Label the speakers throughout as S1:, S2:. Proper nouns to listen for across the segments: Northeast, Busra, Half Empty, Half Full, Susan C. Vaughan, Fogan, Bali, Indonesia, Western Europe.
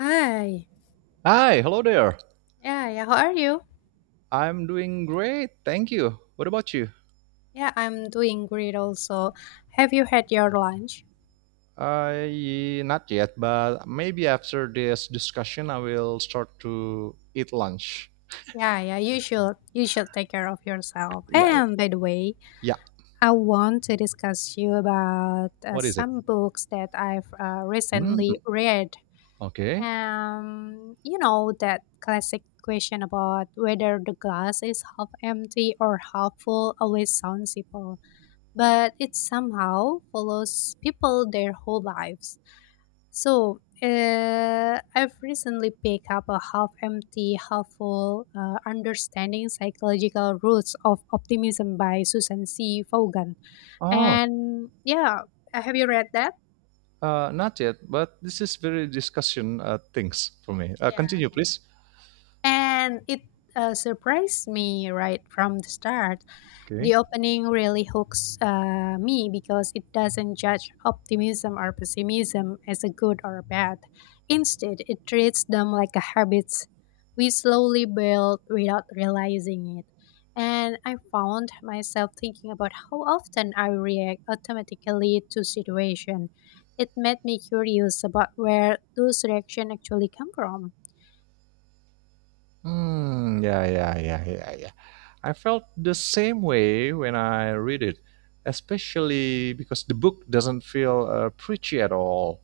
S1: Hi.
S2: Hi, hello there.
S1: Yeah, yeah. How are you?
S2: I'm doing great, thank you. What about you?
S1: Yeah, I'm doing great also. Have you had your lunch?
S2: I not yet, but maybe after this discussion, I will start to eat lunch.
S1: Yeah, yeah. You should. You should take care of yourself.
S2: Yeah,
S1: And by the way,
S2: yeah.
S1: I want to discuss you about
S2: What is it?
S1: some books that I've recently
S2: Mm,
S1: read.
S2: okay.
S1: You know that classic question about whether the glass is half empty or half full always sounds simple, but it somehow follows people their whole lives. So I've recently picked up a half empty, half full understanding psychological roots of optimism by Susan C. Vaughan.
S2: Oh,
S1: And yeah, have you read that?
S2: not yet, but this is very discussion things for me.
S1: Yeah.
S2: Continue, please.
S1: And it surprised me right from the start. The
S2: Okay.
S1: opening really hooks me because it doesn't judge optimism or pessimism as a good or a bad. Instead, it treats them like a habits we slowly build without realizing it. And I found myself thinking about how often I react automatically to situation. It made me curious about where those reactions actually come from.
S2: Hmm. Yeah, yeah, yeah, yeah, yeah. I felt the same way when I read it, especially because the book doesn't feel preachy at all.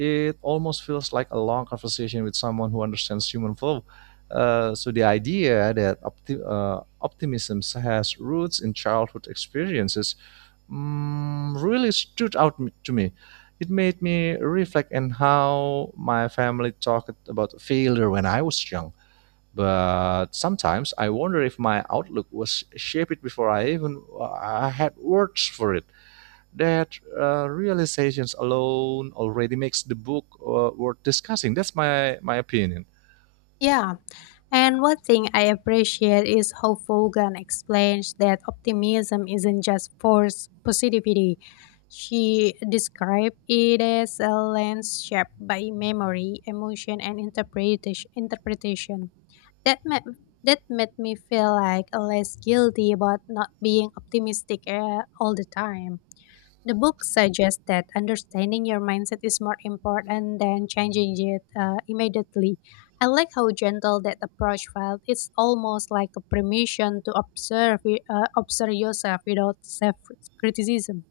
S2: It almost feels like a long conversation with someone who understands human flow. So the idea that optimism has roots in childhood experiences really stood out to me. It made me reflect on how my family talked about failure when I was young. But sometimes I wonder if my outlook was shaped before I even I had words for it, that realizations alone already makes the book worth discussing. That's my opinion.
S1: Yeah, and one thing I appreciate is how Fogan explains that optimism isn't just forced positivity. She described it as a lens shaped by memory, emotion, and interpretation. That, ma- that made me feel like less guilty about not being optimistic all the time. The book suggests that understanding your mindset is more important than changing it immediately. I like how gentle that approach felt. It's almost like a permission to observe, observe yourself without self criticism.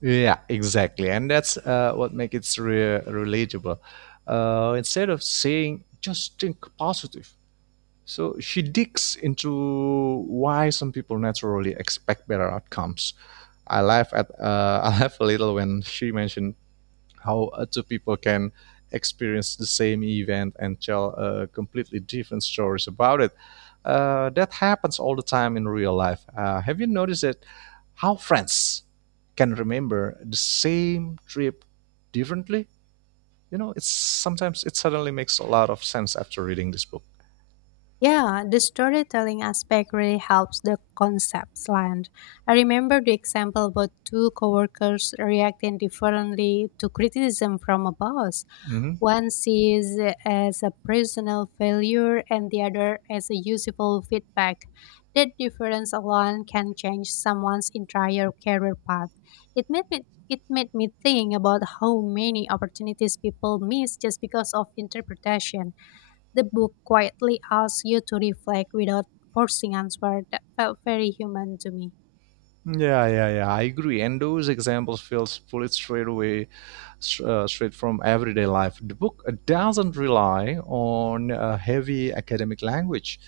S2: Yeah, exactly, and that's what makes it relatable. Instead of saying just think positive, so she digs into why some people naturally expect better outcomes. I laugh at I laugh a little when she mentioned how two people can experience the same event and tell completely different stories about it. That happens all the time in real life. Have you noticed that, how friends can remember the same trip differently? You know, it's sometimes it suddenly makes a lot of sense after reading this book.
S1: Yeah, the storytelling aspect really helps the concepts land. I remember the example about two coworkers reacting differently to criticism from a boss.
S2: Mm-hmm.
S1: One sees it as a personal failure and the other as a useful feedback. That difference alone can change someone's entire career path. It made me it made me think about how many opportunities people miss just because of interpretation. The book quietly asks you to reflect without forcing answer that felt very human to me.
S2: Yeah, yeah, yeah. I agree. And those examples feel pulled straight away, straight from everyday life. The book doesn't rely on heavy academic language,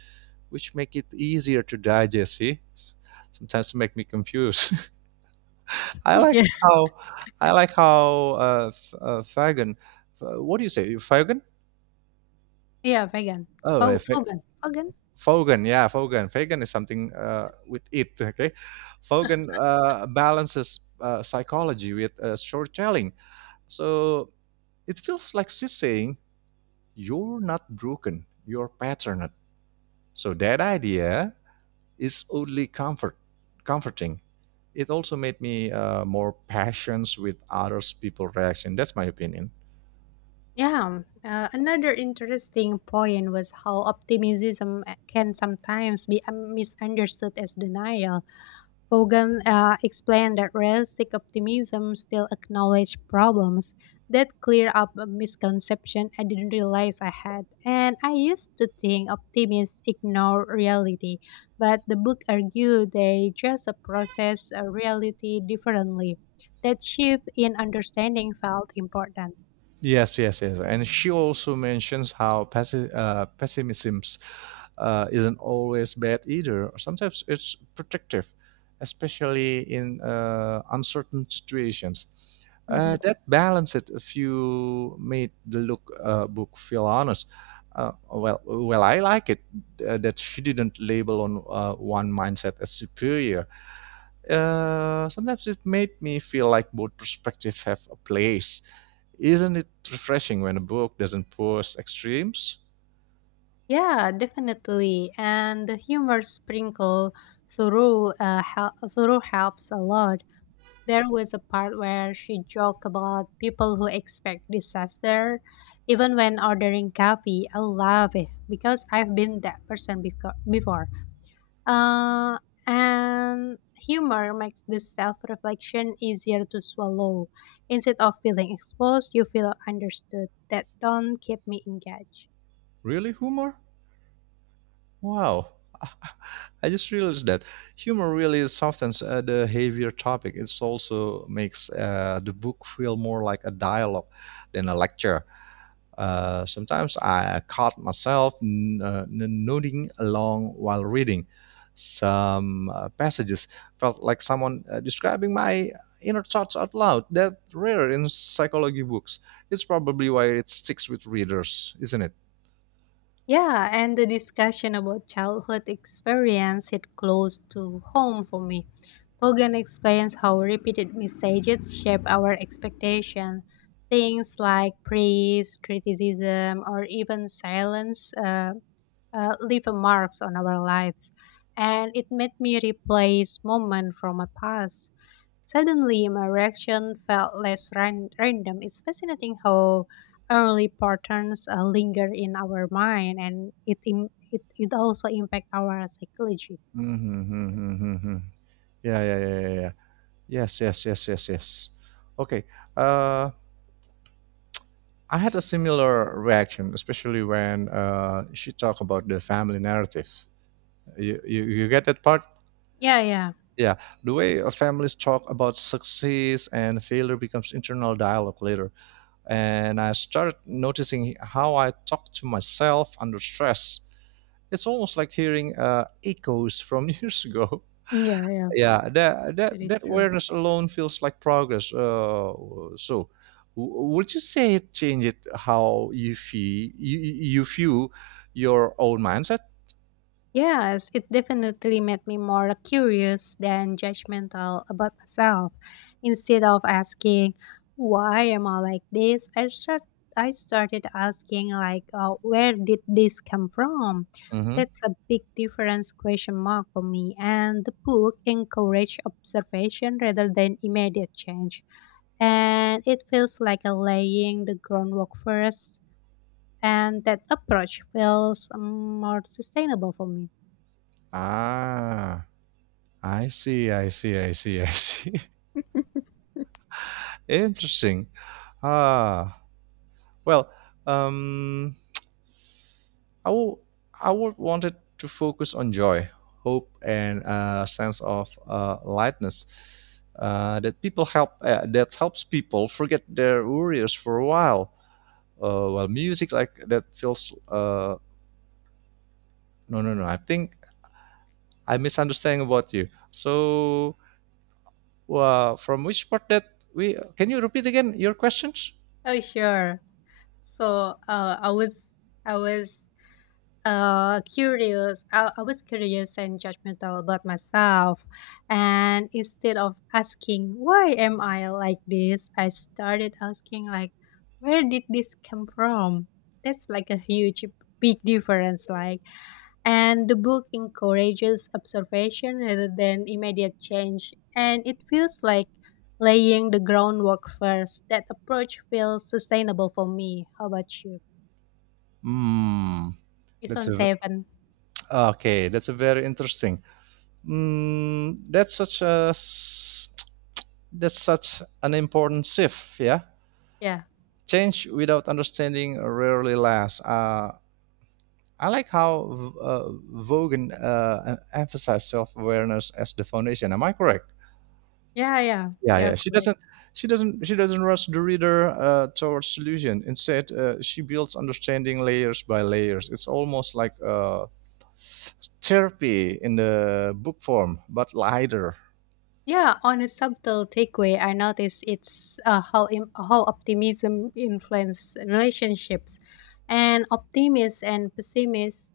S2: which make it easier to digest. See, sometimes it make me confused. I like
S1: Yeah,
S2: how, I like how Fagan. What do you say, Fagan?
S1: yeah, vegan.
S2: Oh, yeah,
S1: Fo- Fogan. Fogan.
S2: Fogan, yeah, Fogan. Fagan is something with it, okay? Fogan balances psychology with storytelling. So it feels like she's saying, you're not broken, you're patterned. So that idea, it's only comfort comforting. It also made me more patient with others people reaction. That's my opinion.
S1: Yeah. Another interesting point was how optimism can sometimes be misunderstood as denial. Fogan explained that realistic optimism still acknowledged problems that cleared up a misconception I didn't realize I had. And I used to think optimists ignore reality, but the book argued they just process reality differently. That shift in understanding felt important.
S2: Yes, yes, yes. And she also mentions how pessimism isn't always bad either. Sometimes it's protective, especially in uncertain situations.
S1: Mhm.
S2: That balance it if you made the look book feel honest. I like it that she didn't label on one mindset as superior. Sometimes it made me feel like both perspectives have a place. Isn't it refreshing when a book doesn't push extremes?
S1: Yeah, definitely. And the humor sprinkle through helps a lot. There was a part where she joked about people who expect disaster even when ordering coffee. I love it because I've been that person before. Uh, and humor makes this self reflection easier to swallow. Instead of feeling exposed, you feel understood. That don't keep me engaged.
S2: Really, humor? Wow. I just realized that humor really softens the heavier topic. It also makes the book feel more like a dialogue than a lecture. Sometimes I caught myself nodding along while reading. Some passages felt like someone describing my inner thoughts out loud. That rare in psychology books. It's probably why it sticks with readers, isn't it?
S1: Yeah, and the discussion about childhood experience hit close to home for me. Hogan explains how repeated messages shape our expectation. Things like praise, criticism, or even silence leave a marks on our lives, and it made me replace moment from my past. Suddenly, my reaction felt less random. It's fascinating how early patterns linger in our mind, and it it also impact our psychology.
S2: Mm-hmm, mm-hmm, mm-hmm, mm-hmm. Yeah, yeah, yeah, yeah, yeah. Yes, yes, yes, yes, yes. Okay. Uh, I had a similar reaction, especially when she talked about the family narrative. You get that part?
S1: Yeah, yeah,
S2: Yeah, the way families talk about success and failure becomes internal dialogue later. And I started noticing how I talk to myself under stress. It's almost like hearing echoes from years ago.
S1: yeah, yeah.
S2: Yeah, that, that,
S1: Very
S2: that
S1: true.
S2: awareness alone feels like progress. So, would you say it changed how you view your own mindset?
S1: Yes, it definitely made me more curious than judgmental about myself. Instead of asking, why am I like this? I started asking like, where did this come from?
S2: Mm-hmm.
S1: That's a big difference question mark for me. And the book encouraged observation rather than immediate change. And it feels like a laying the groundwork first. And that approach feels more sustainable for me.
S2: Ah, I see. Interesting. Ah, well, um, I will, I would wanted to focus on joy, hope, and a sense of lightness that helps people forget their worries for a while. Music like that feels. No, no, no. I think I misunderstand about you. So, from which part that we can you repeat again your questions?
S1: Oh, sure. So, I was curious. I was curious and judgmental about myself, and instead of asking why am I like this, I started asking like, where did this come from? That's like a huge, big difference. Like, and the book encourages observation rather than immediate change. And it feels like laying the groundwork first. That approach feels sustainable for me. How about you?
S2: Hmm,
S1: It's
S2: that's
S1: on
S2: a
S1: seven.
S2: okay, that's a very interesting. Mm, that's such an important shift. Yeah,
S1: Yeah.
S2: change without understanding rarely lasts. I like how Vogan emphasized self-awareness as the foundation. Am I correct?
S1: Yeah, yeah.
S2: Yeah,
S1: They are
S2: yeah.
S1: correct.
S2: She doesn't rush the reader towards solution. Instead, she builds understanding layers by layers. It's almost like therapy in the book form, but lighter.
S1: Yeah, on a subtle takeaway, I notice it's how optimism influences relationships, and optimists and pessimists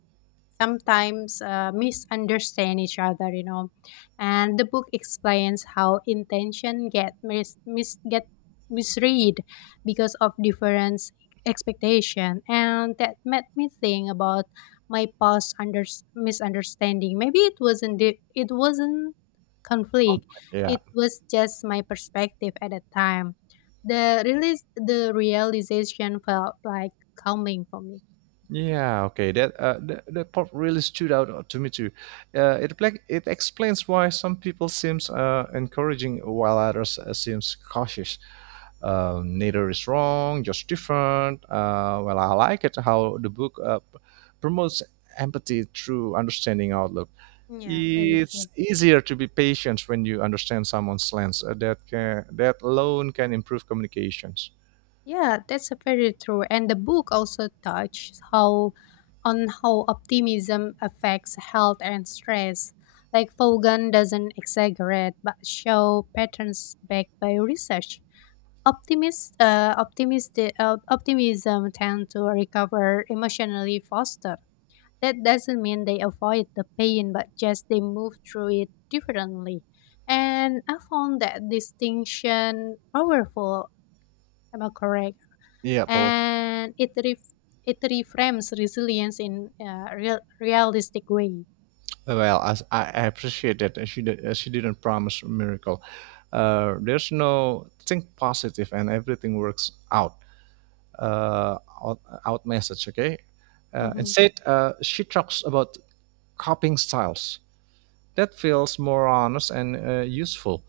S1: sometimes misunderstand each other, and the book explains how intention get misread because of difference expectation. And that made me think about my past under misunderstanding. Maybe it wasn't conflict,
S2: Compact. Yeah.
S1: it was just my perspective at that time. The release the realization felt like calming for me.
S2: Yeah, okay. That part really stood out to me too. It explains why some people seems encouraging while others seems cautious. Neither is wrong, just different. I like it how the book promotes empathy through understanding outlook.
S1: Yeah, very true.
S2: It's easier to be patient when you understand someone's lens. That alone can improve communications.
S1: Yeah, that's a very true. And the book also touches how on how optimism affects health and stress. Like Fogan doesn't exaggerate but show patterns backed by research. Optimism tend to recover emotionally faster. That doesn't mean they avoid the pain, but just they move through it differently. And I found that distinction powerful. Am I correct?
S2: Yeah, for
S1: And it ref- it reframes resilience in a realistic way.
S2: well, I appreciate that. She didn't promise a miracle. There's no think positive and everything works out. Uh, out, Out message, okay?
S1: Mhm.
S2: Instead, she talks about coping styles that feels more honest and useful.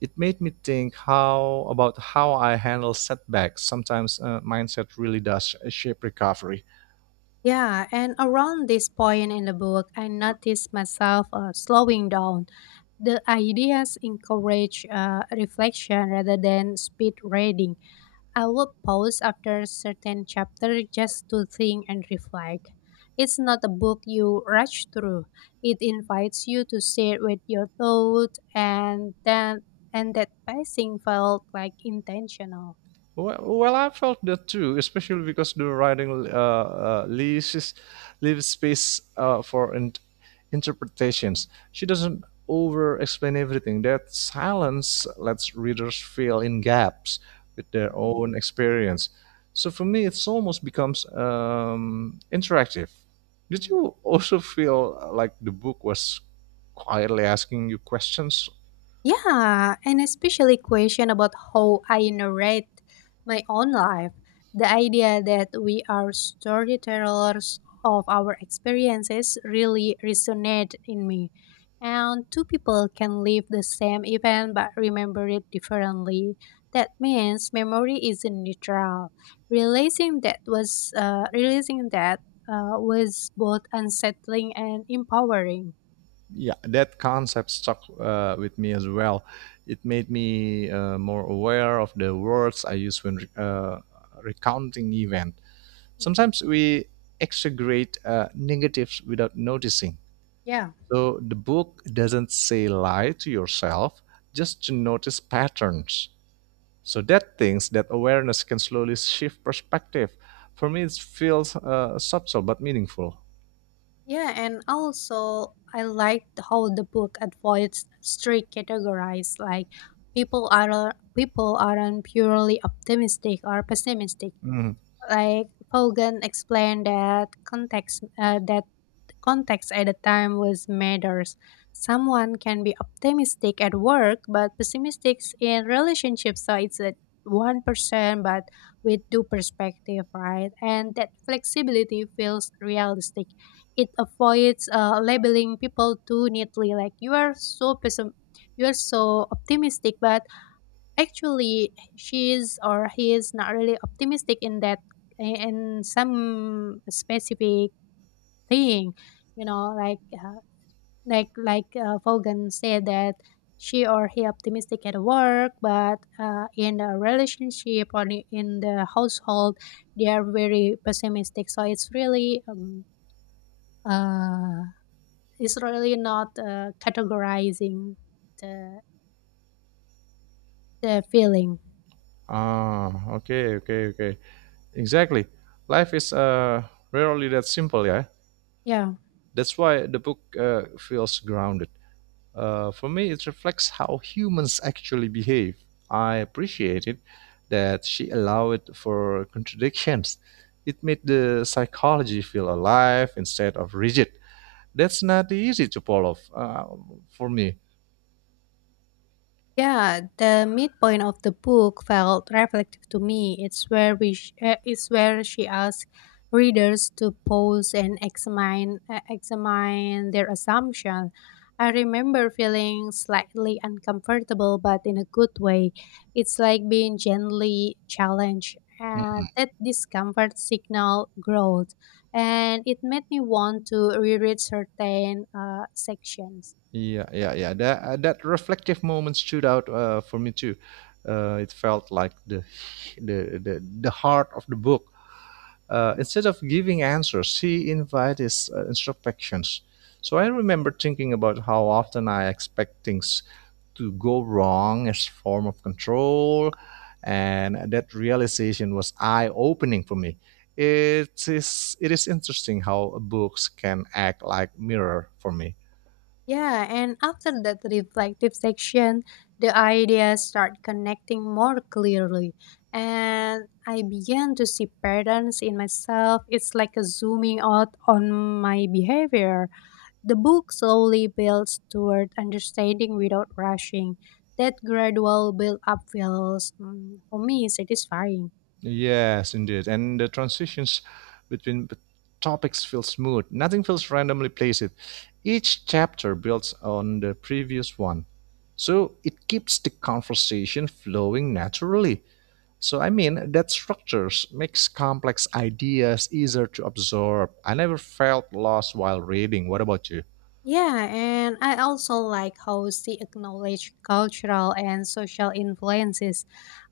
S2: It made me think how about how I handle setbacks. Sometimes mindset really does shape recovery.
S1: Yeah, and around this point in the book, I noticed myself slowing down. The ideas encourage reflection rather than speed reading. I will pause after a certain chapter just to think and reflect. It's not a book you rush through. It invites you to sit with your thought, and that pacing felt like intentional.
S2: Well, well, I felt that too, especially because the writing leaves leaves space interpretations. She doesn't over-explain everything. That silence lets readers fill in gaps with their
S1: Mhm,
S2: own experience. So for me, it's almost becomes interactive. Did
S1: mhm.
S2: you also feel like the book was quietly asking you questions?
S1: Yeah, and especially question about how I narrate my own life. The idea that we are storytellers of our experiences really resonate in me. And two people can live the same event but remember it differently. That means memory isn't neutral. Realizing that was both unsettling and empowering.
S2: Yeah, that concept stuck with me as well. It made me more aware of the words I use when recounting event.
S1: Mhm.
S2: Sometimes we exaggerate negatives without noticing.
S1: Yeah.
S2: So the book doesn't say lie to yourself, just to notice patterns, so that things that awareness can slowly shift perspective. For me it feels subtle but meaningful.
S1: Yeah, and also I liked how the book avoids strict categories, like people aren't purely optimistic or pessimistic.
S2: Mm.
S1: Like Hogan explained that context at the time was matters. Someone can be optimistic at work but pessimistic in relationships, so it's a 1% but with due perspective, right? And that flexibility feels realistic. It avoids labeling people too neatly, like you are so optimistic, but actually she is or he is not really optimistic in that, in some specific thing, you know, like Vaughan said that she or he optimistic at work but in the relationship or in the household, they are very pessimistic, so uh, it's really not categorizing the feeling.
S2: Ah, okay. Exactly. Life is rarely that simple, yeah.
S1: Yeah.
S2: That's why the book feels grounded. For me, it reflects how humans actually behave. I appreciated that she allowed for contradictions. It made the psychology feel alive instead of rigid. That's not easy to pull off for me.
S1: Yeah, the midpoint of the book felt reflective to me. It's where she asks readers to pause and examine examine their assumption. I remember feeling slightly uncomfortable, but in a good way. It's like being gently challenged. That discomfort signal growth, and it made me want to reread certain sections.
S2: Yeah, yeah, yeah. That reflective moment stood out for me too. It felt like the heart of the book. Instead of giving answers, she invited introspections. So I remember thinking about how often I expect things to go wrong as form of control, and that realization was eye opening for me. It is interesting how books can act like mirror for me.
S1: Yeah, and after that reflective section, the ideas start connecting more clearly, and I began to see patterns in myself. It's like a zooming out on my behavior. The book slowly builds toward understanding without rushing. That gradual build up feels, for me, satisfying.
S2: Yes, indeed. And the transitions between the topics feel smooth. Nothing feels randomly placed. Each chapter builds on the previous one. So it keeps the conversation flowing naturally. So I mean that structures makes complex ideas easier to absorb. I never felt lost while reading. What about you?
S1: Yeah, and I also like how she acknowledged cultural and social influences.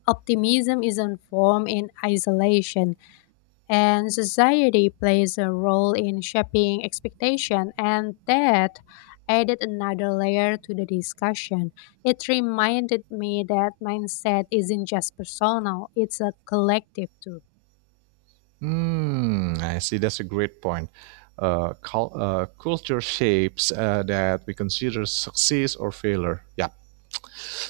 S1: Optimism isn't formed in isolation, and society plays a role in shaping expectation, and that added another layer to the discussion. It reminded me that mindset isn't just personal, it's a collective too.
S2: Mm, I see. That's a great point. Culture shapes that we consider success or failure. Yeah.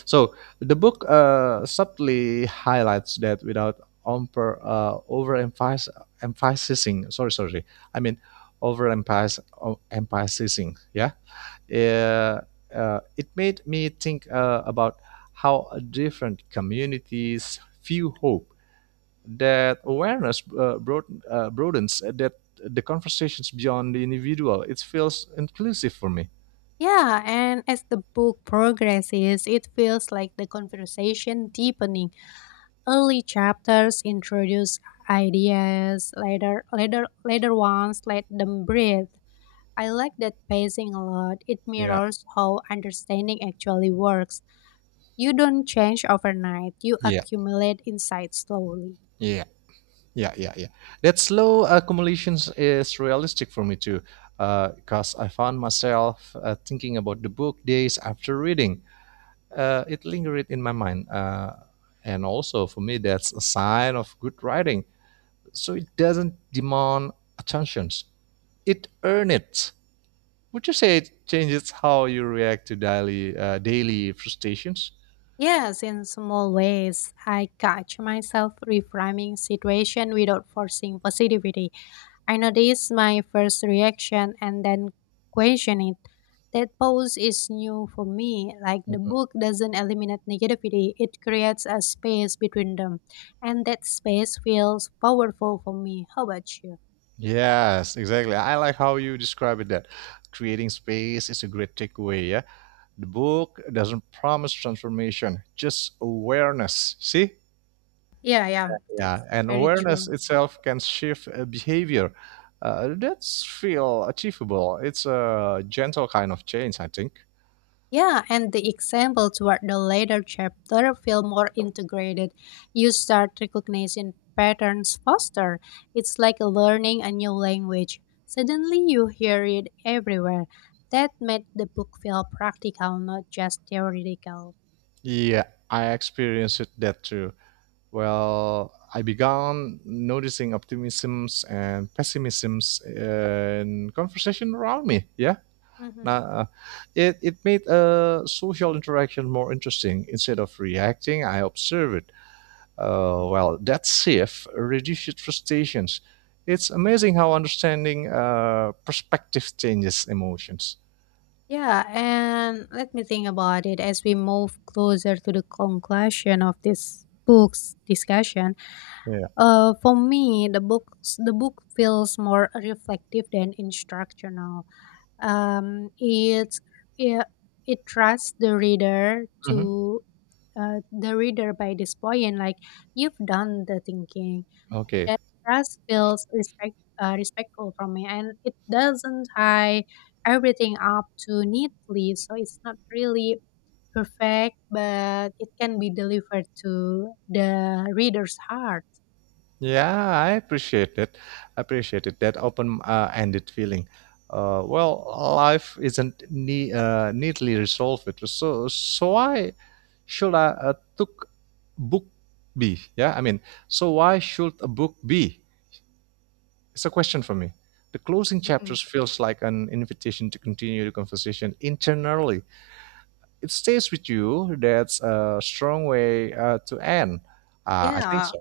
S2: So the book subtly highlights that without emphasizing, sorry, sorry, I mean emphasizing, yeah. Uh, it made me think about how different communities view hope. That awareness broadens that the conversations beyond the individual. It feels inclusive for me.
S1: Yeah, and as the book progresses, it feels like the conversation deepening. Early chapters introduce ideas, later ones let them breathe. I like that pacing a lot. It
S2: Yeah.
S1: mirrors how understanding actually works. You don't change overnight, you
S2: Yeah.
S1: accumulate insight slowly.
S2: Yeah. Yeah, yeah, yeah. That slow accumulation is realistic for me too, because I found myself thinking about the book days after reading. It lingered in my mind, and also for me, that's a sign of good writing. So it doesn't demand attentions; it earns it. Would you say it changes how you react to daily frustrations?
S1: Yes, in small ways, I catch myself reframing situation without forcing positivity. I notice my first reaction and then question it. That pause is new for me. Like the
S2: Mhm.
S1: book doesn't eliminate negativity, it creates a space between them, and that space feels powerful for me. How about you?
S2: Yes, exactly. I like how you describe it. That creating space is a great takeaway. Yeah, the book doesn't promise transformation, just awareness. See?
S1: Yeah, yeah,
S2: Yeah,
S1: that's
S2: and
S1: very
S2: awareness
S1: true.
S2: itself can shift behavior. That's feel achievable. It's a gentle kind of change, I think.
S1: Yeah, and the example toward the later chapter feel more integrated. You start recognizing patterns faster. It's like learning a new language. Suddenly you hear it everywhere. That made the book feel practical, not just theoretical.
S2: Yeah, I experienced it that too. Well, I began noticing optimisms and pessimisms in conversation around me. Yeah,
S1: Hmm.
S2: now, it made a social interaction more interesting. Instead of reacting, I observed it. That shift reduces frustrations. It's amazing how understanding perspective changes emotions.
S1: Yeah, and let me think about it as we move closer to the conclusion of this book's discussion.
S2: Yeah.
S1: For me, the book feels more reflective than instructional. Um, it's it, it trusts the reader
S2: Mhm.
S1: to the reader by this point, like you've done the thinking.
S2: Okay.
S1: That trust feels respectful from me, and it doesn't tie everything up too neatly, so it's not really perfect, but it can be delivered to the reader's heart.
S2: Yeah, I appreciate it. That open-ended feeling. Uh, well, Life isn't neatly resolved. It was so so why should I took book be? Yeah, I mean, so why should a book be? It's a question for me. The closing chapters feels like an invitation to continue the conversation internally. It stays with you. That's a strong way to end. I think
S1: Yeah,
S2: so.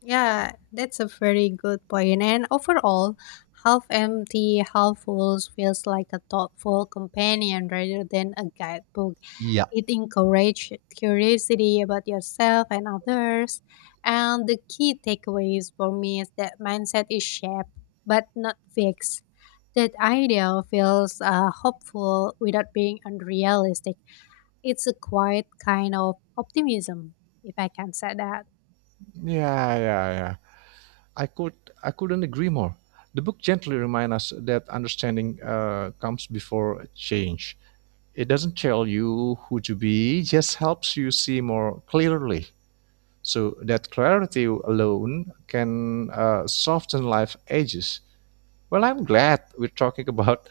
S1: yeah, that's a very good point. And overall, half empty, half full feels like a thoughtful companion rather than a guidebook.
S2: Yeah.
S1: It encourages curiosity about yourself and others. And the key takeaways for me is that mindset is shaped but not fixed. That idea feels hopeful without being unrealistic. It's a quiet kind of optimism, if I can say that.
S2: Yeah, yeah, yeah. I could, I couldn't agree more. The book gently reminds us that understanding comes before change. It doesn't tell you who to be, just helps you see more clearly. So that clarity alone can soften life edges. Well, I'm glad we're talking about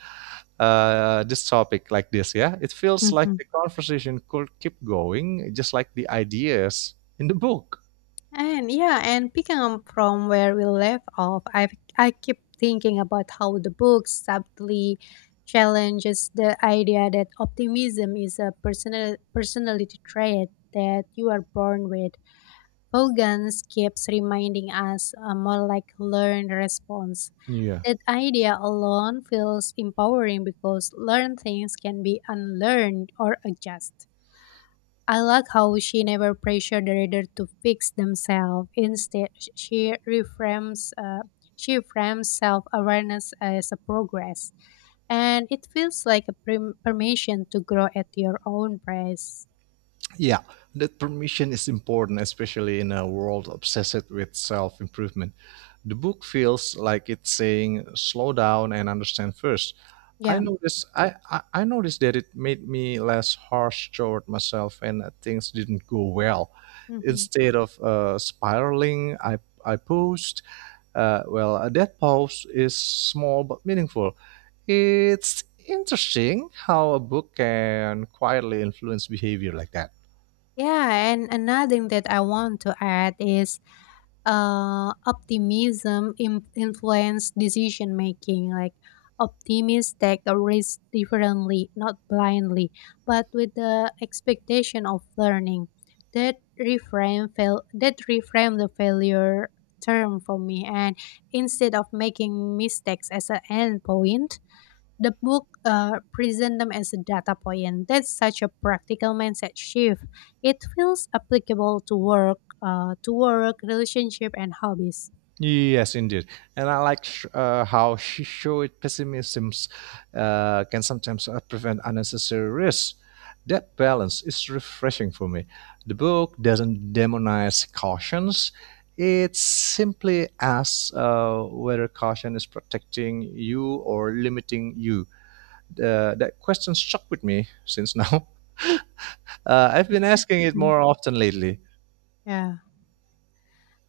S2: this topic like this. Yeah, it feels like the conversation could keep going, just like the ideas in the book.
S1: And yeah, and picking up from where we left off, I keep thinking about how the book subtly challenges the idea that optimism is a personality trait that you are born with. Vogans keeps reminding us more like learned response.
S2: Yeah.
S1: That idea alone feels empowering because learned things can be unlearned or adjusted. I like how she never pressured the reader to fix themselves. Instead, she reframes she frames self-awareness as a progress, and it feels like a permission to grow at your own pace.
S2: Yeah, that permission is important, especially in a world obsessed with self improvement. The book feels like it's saying, slow down and understand first. I
S1: Yeah.
S2: noticed, I, I, I noticed that it made me less harsh toward myself and that things didn't go well.
S1: Hmm.
S2: Instead of spiraling, I paused. Well, that pause is small but meaningful. It's interesting how a book can quietly influence behavior like that.
S1: Yeah, and another thing that I want to add is optimism influence decision making. Like optimists take a risk differently, not blindly, but with the expectation of learning. That reframe the failure term for me, and instead of making mistakes as an end point, the book presents them as a data point. That's such a practical mindset shift. It feels applicable to work, relationship, and hobbies.
S2: Yes, indeed. And I like how she showed pessimism can sometimes prevent unnecessary risks. That balance is refreshing for me. The book doesn't demonize cautions. It simply asks whether caution is protecting you or limiting you. That question stuck with me since now. I've been asking it
S1: Mm,
S2: more often lately.
S1: yeah.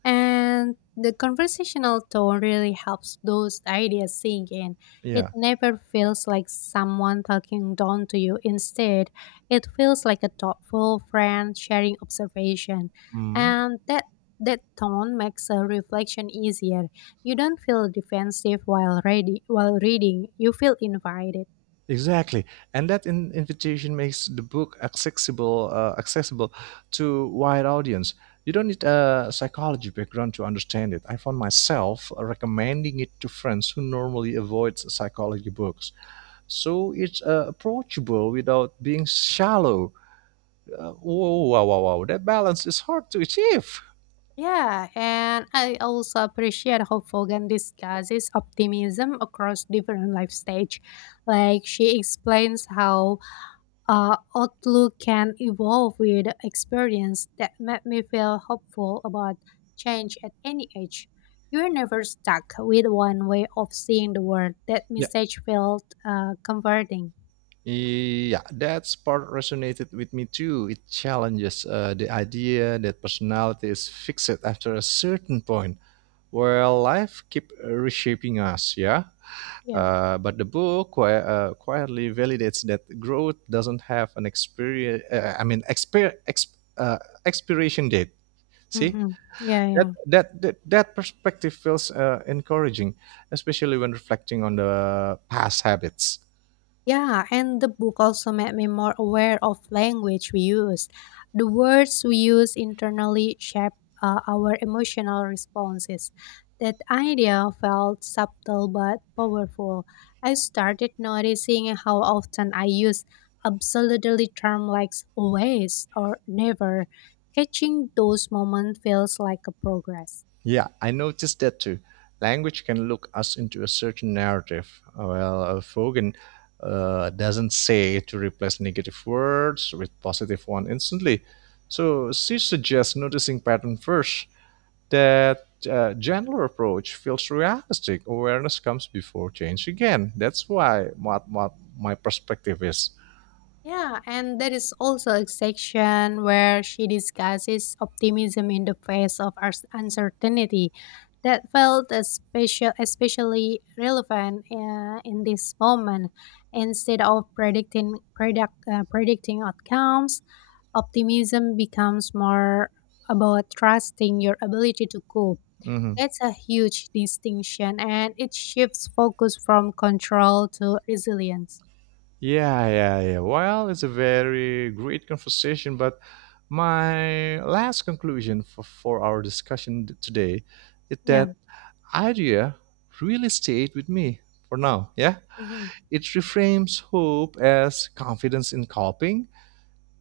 S1: And the conversational tone really helps those ideas sink in. It
S2: Yeah.
S1: never feels like someone talking down to you. Instead, it feels like a thoughtful friend sharing observation.
S2: Mm-hmm.
S1: And that tone makes a reflection easier. You don't feel defensive while reading. You feel invited.
S2: Exactly, and that invitation makes the book accessible to wide audience. You don't need a psychology background to understand it. I found myself recommending it to friends who normally avoid psychology books, so it's approachable without being shallow. Whoa, wow, wow, wow. That balance is hard to achieve.
S1: Yeah, and I also appreciate how Fogan discusses optimism across different life stage. Like she explains how outlook can evolve with experience that made me feel hopeful about change at any age. You're never stuck with one way of seeing the world. That message felt comforting.
S2: Yeah, that part resonated with me too. It challenges the idea that personality is fixed after a certain point, where life keep reshaping us. Yeah,
S1: Yeah.
S2: but the book quietly validates that growth doesn't have an experience. I mean, expiration date. See
S1: Mm-hmm. Yeah, yeah.
S2: that perspective feels encouraging, especially when reflecting on the past habits.
S1: Yeah, and the book also made me more aware of language we use. The words we use internally shape our emotional responses. That idea felt subtle but powerful. I started noticing how often I use absolutely terms like always or never. Catching those moments feels like a progress.
S2: Yeah, I noticed that too. Language can look us into a certain narrative. Well, Fogan doesn't say to replace negative words with positive one instantly. So she suggests noticing pattern first. That gentler approach feels realistic. Awareness comes before change again. That's why what my perspective is.
S1: Yeah, and there is also a section where she discusses optimism in the face of uncertainty. That felt especially relevant in this moment. Instead of predicting outcomes, optimism becomes more about trusting your ability to cope.
S2: Mhm.
S1: That's a huge distinction, and it shifts focus from control to resilience.
S2: Yeah, yeah, yeah. Well, it's a very great conversation, but my last conclusion for our discussion today is
S1: Yeah.
S2: that idea really stayed with me for now. Yeah,
S1: Mhm.
S2: it reframes hope as confidence in coping,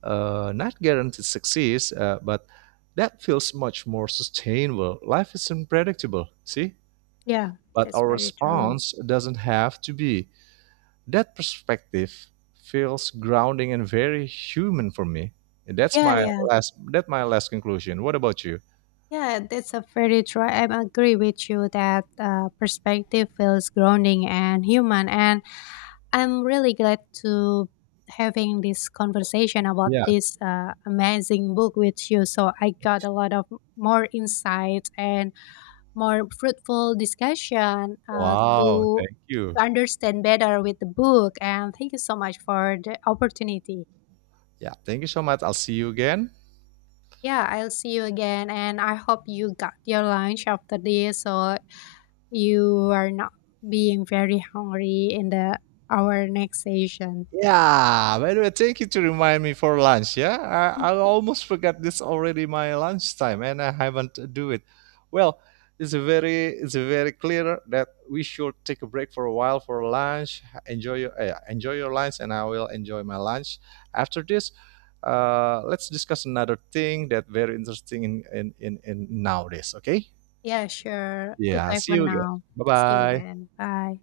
S2: not guaranteed success, but that feels much more sustainable. Life is unpredictable, see,
S1: Yeah,
S2: but
S1: that's
S2: our
S1: very true.
S2: response doesn't have to be. That perspective feels grounding and very human for me. That's
S1: Yeah,
S2: my
S1: yeah.
S2: last that's my last conclusion. What about you?
S1: Yeah, that's a very true. I agree with you that perspective feels grounding and human. And I'm really glad to having this conversation about
S2: Yeah.
S1: this amazing book with you. So I got a lot of more insights and more fruitful discussion
S2: Wow.
S1: to
S2: Thank you.
S1: to understand better with the book. And thank you so much for the opportunity.
S2: Yeah. Thank you so much. I'll see you again.
S1: Yeah, I'll see you again, and I hope you got your lunch after this, so you are not being very hungry in the our next session.
S2: Yeah, by the way, thank you to remind me for lunch. Yeah, I almost forgot this already my lunchtime, and I haven't do it. Well, it's a very clear that we should take a break for a while for lunch. Enjoy your lunch, and I will enjoy my lunch. After this, let's discuss another thing that very interesting in nowadays. Okay?
S1: Yeah, sure.
S2: Yeah.
S1: Goodbye
S2: See
S1: for
S2: you again.
S1: now.
S2: Bye
S1: See you
S2: bye.
S1: again. Bye.